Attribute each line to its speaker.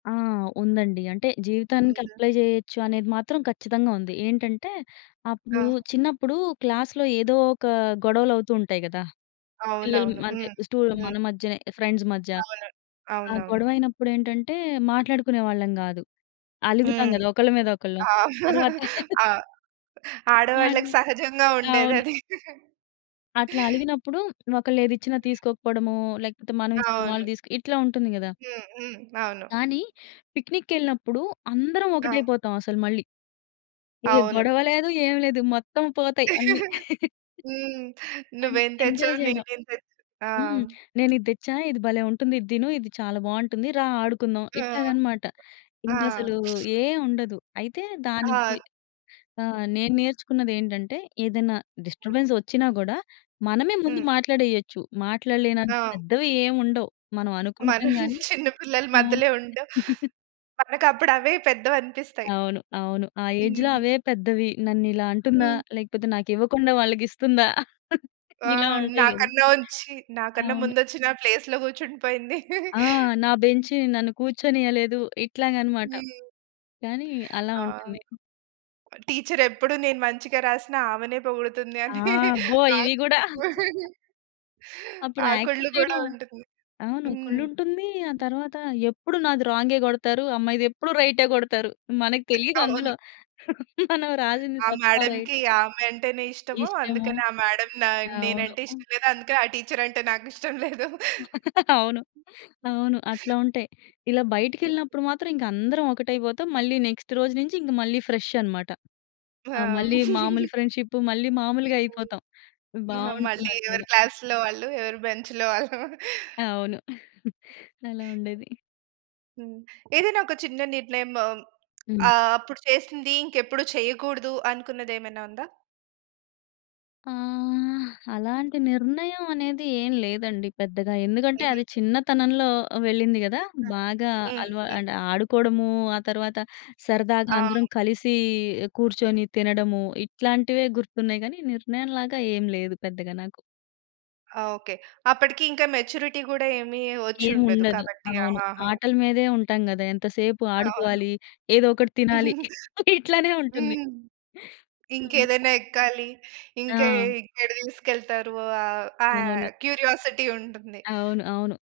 Speaker 1: ఆ! ఉందండి. అంటే, జీవితానికి
Speaker 2: హుహు.
Speaker 1: అప్లై జేయొచ్చు అనేది మాత్రం ఖచ్చితంగా ఉంది. ఏంటంటే అప్పుడు
Speaker 2: ఆ!
Speaker 1: చిన్నప్పుడు క్లాస్‌లో ఏదో ఒక గొడవలవుతూ ఉంటాయి గదా! పిల్లలు
Speaker 2: అవునవును.
Speaker 1: అంటే
Speaker 2: హ్మ్.
Speaker 1: స్టు మన
Speaker 2: హ్మ్.
Speaker 1: మధ్యనే ఫ్రెండ్స్ మధ్య.
Speaker 2: అవును.
Speaker 1: ఆ
Speaker 2: అవునవును.
Speaker 1: గొడవయినప్పుడేంటంటే, మాట్లాడుకునే వాళ్ళం గాదు. అలుగుతాం
Speaker 2: హ్మ్.
Speaker 1: గదా! ఒకళ్ళ మీద ఒకళ్ళం.
Speaker 2: ఆ!
Speaker 1: తర్వాత
Speaker 2: ఆ ఆడవాళ్ళకి
Speaker 1: మాట్లా
Speaker 2: సహజంగా
Speaker 1: అవును.
Speaker 2: ఉండేదది.
Speaker 1: అట్లా అలిగినప్పుడు ఒకళ్ళేది ఇచ్చిన
Speaker 2: హ్మ్.
Speaker 1: తీసుకోకపోవడము, లేకపోతే మనం ఇస్తే
Speaker 2: అవును.
Speaker 1: వాళ్ళు తీసుక్ ఇట్లా ఉంటుంది గదా!
Speaker 2: హ్మ్, హ్మ్. అవును.
Speaker 1: కానీ, పిక్నికెళ్ళినప్పుడు అందరం
Speaker 2: ఆ!
Speaker 1: ఒకటైపోతాం అసలు మళ్ళీ. ఏ
Speaker 2: అవును.
Speaker 1: గొడవ లేదు, ఏమి లేదు మొత్తం పోతాయి అన్ని.
Speaker 2: హ్మ్. నువ్వేం
Speaker 1: ఎంజాయ్
Speaker 2: తెచ్చావు,
Speaker 1: జేయడం.
Speaker 2: నేనేం తెచ్ ఆ!
Speaker 1: హ్మ్. నేనిది దెచ్చా, ఇది భలే ఉంటుంది, ఇది తిను ఇది చాలా బావుంటుంది రా ఆడుకుందాం
Speaker 2: ఆ!
Speaker 1: ఇట్లాగన్నమాట.
Speaker 2: ఆ!
Speaker 1: ఇంకసలు ఏముండదు. అయితే దానికి
Speaker 2: ఆ!
Speaker 1: ఆ! నేను నేర్చుకున్నదేంటంటే, ఏదైనా డిస్టర్బెన్స్ వచ్చినా కూడా మనమే ముందు
Speaker 2: హ్మ్.
Speaker 1: మాట్లాడేయచ్చు. మాట్లాడలేనంత
Speaker 2: ఆ!
Speaker 1: పెద్దవి ఏమి ఉండవు. మనం అనుకుంటాం
Speaker 2: మనం
Speaker 1: గాని
Speaker 2: చిన్న పిల్లల
Speaker 1: అవును.
Speaker 2: మధ్యలో ఉండం, మనకప్పుడు అవే పెద్దవనిపిస్తాయి.
Speaker 1: అవును, అవును. ఆ ఏజ్‌లో
Speaker 2: హ్మ్.
Speaker 1: అవే పెద్దవి. నన్నిలా అంటుందా
Speaker 2: హ్మ్.
Speaker 1: లేకపోతే నాకివ్వకుండా వాళ్ళకిస్తుందా.
Speaker 2: ఆ!
Speaker 1: ఇలా ఉంటాయి గదా!
Speaker 2: నాకనోంచ్చి నాకన్నా
Speaker 1: అవును.
Speaker 2: ముందొచ్చి నా ప్లేస్‌లో కూర్చుండిపోయింది.
Speaker 1: ఆ! నా బెంచి నన్ను కూర్చొనియలేదు ఇట్లాగనమాట.
Speaker 2: హ్మ్.
Speaker 1: కానీ అలా
Speaker 2: ఆ!
Speaker 1: ఉంటుంది.
Speaker 2: టీచరెప్పుడు నేను మంచిగా రాసినా, ఆమెనే పొగుడుతుంది
Speaker 1: ఆ!
Speaker 2: అని
Speaker 1: అబ్బో!
Speaker 2: ఆ
Speaker 1: ఇవి గూడా.
Speaker 2: కు
Speaker 1: అప్పుడు
Speaker 2: ఆ కుళ్లు
Speaker 1: యాక్సెప్ట్
Speaker 2: గూడా
Speaker 1: చేయడం,
Speaker 2: ఉంటుంది.
Speaker 1: అవును
Speaker 2: హ్మ్.
Speaker 1: కుళ్ళుంటుంది. ఆ తరువాత ఎప్పుడు నాది రాం‌గే కొడతారు, ఆ అమ్మాయిదేప్పుడు రై‌టే కొడతారు మనకు తెలియదు
Speaker 2: అవును.
Speaker 1: అందులో. మనం రాసింది
Speaker 2: ఆ
Speaker 1: తప్పా, రైట్
Speaker 2: మేడం‌కి ఆమె అంటేనే ఇష్టము.
Speaker 1: ఇష్టము.
Speaker 2: అందుకని ఆ మేడం‌ నా
Speaker 1: అవును.
Speaker 2: నేనంటే ఇష్టం లేదు అందుకని ఆ టీచర్ అంటే నాకిష్టం లేదు.
Speaker 1: అవును, అవును. అట్లా ఉంటాయి. ఇలా బయటికెళ్ళినప్పుడు మాత్రం ఇంక అందరం ఒకటైపోతాం. మళ్ళీ నెక్స్ట్ రోజు నుంచి మళ్ళీ ఫ్రెష్ అన్నమాట. ఆహ్,
Speaker 2: ఆ!
Speaker 1: మళ్ళీ మాములు ఫ్రెండ్షిప్ మళ్ళీ
Speaker 2: హ్మ్.
Speaker 1: మామూలుగైయిపోతాం
Speaker 2: ఆహా! మళ్ళి ఎవరి
Speaker 1: బావుంటుందండి.
Speaker 2: క్లాస్‌లో వాళ్ళు, ఎవరి బెంచ్‌లో వాళ్ళు.
Speaker 1: అవును. అలా ఉండేది.
Speaker 2: హ్మ్. ఏదైనా ఒక చిన్న నిర్ణయం
Speaker 1: హ్మ్.
Speaker 2: ఆహ్, అప్పుడు చేసింది ఇంకెప్పుడు చేయకూడదు అనుకున్నదేమైనా ఉందా?
Speaker 1: ఆహ్, అలాంటి నిర్ణయం అనేది ఏం లేదండి, పెద్దగా. ఎందుకంటే, అది
Speaker 2: హుహుహు.
Speaker 1: చిన్నతనంలో వెళ్ళింది గదా!
Speaker 2: ఆ!
Speaker 1: బాగా అలవా
Speaker 2: హుహు.
Speaker 1: అంటే ఆడుకోవడము ఆ తర్వాత సరదాగా
Speaker 2: ఆ!
Speaker 1: అందరం కలిసి కూర్చొని తినడము, ఇట్లాంటివే గుర్తున్నాయి గానీ నిర్ణయం లాగా ఏం లేదు పెద్దగా నాకు.
Speaker 2: ఓకే. అప్పటికి ఇంకా మెచ్యూరిటీ కూడా ఏమి వచ్చుండదు
Speaker 1: ఏముండదు.
Speaker 2: కాబట్టి
Speaker 1: అవును.
Speaker 2: ఆహాహా!
Speaker 1: ఆటల మీదే ఉంటాం గదా! ఎంతసేపు
Speaker 2: అవును.
Speaker 1: ఆడుకోవాలి ఏదో ఒకటి తినాలి ఇట్లనే ఉంటుంది.
Speaker 2: హ్మ్. ఇంకేదైనా ఎక్కాలి. ఇంకా
Speaker 1: ఆ!
Speaker 2: ఎక్కడ తీసుకెళ్తారు? ఆహ్, ఆ
Speaker 1: అవును.
Speaker 2: క్యూరియాసిటీ ఉంటుంది.
Speaker 1: అవును, అవును.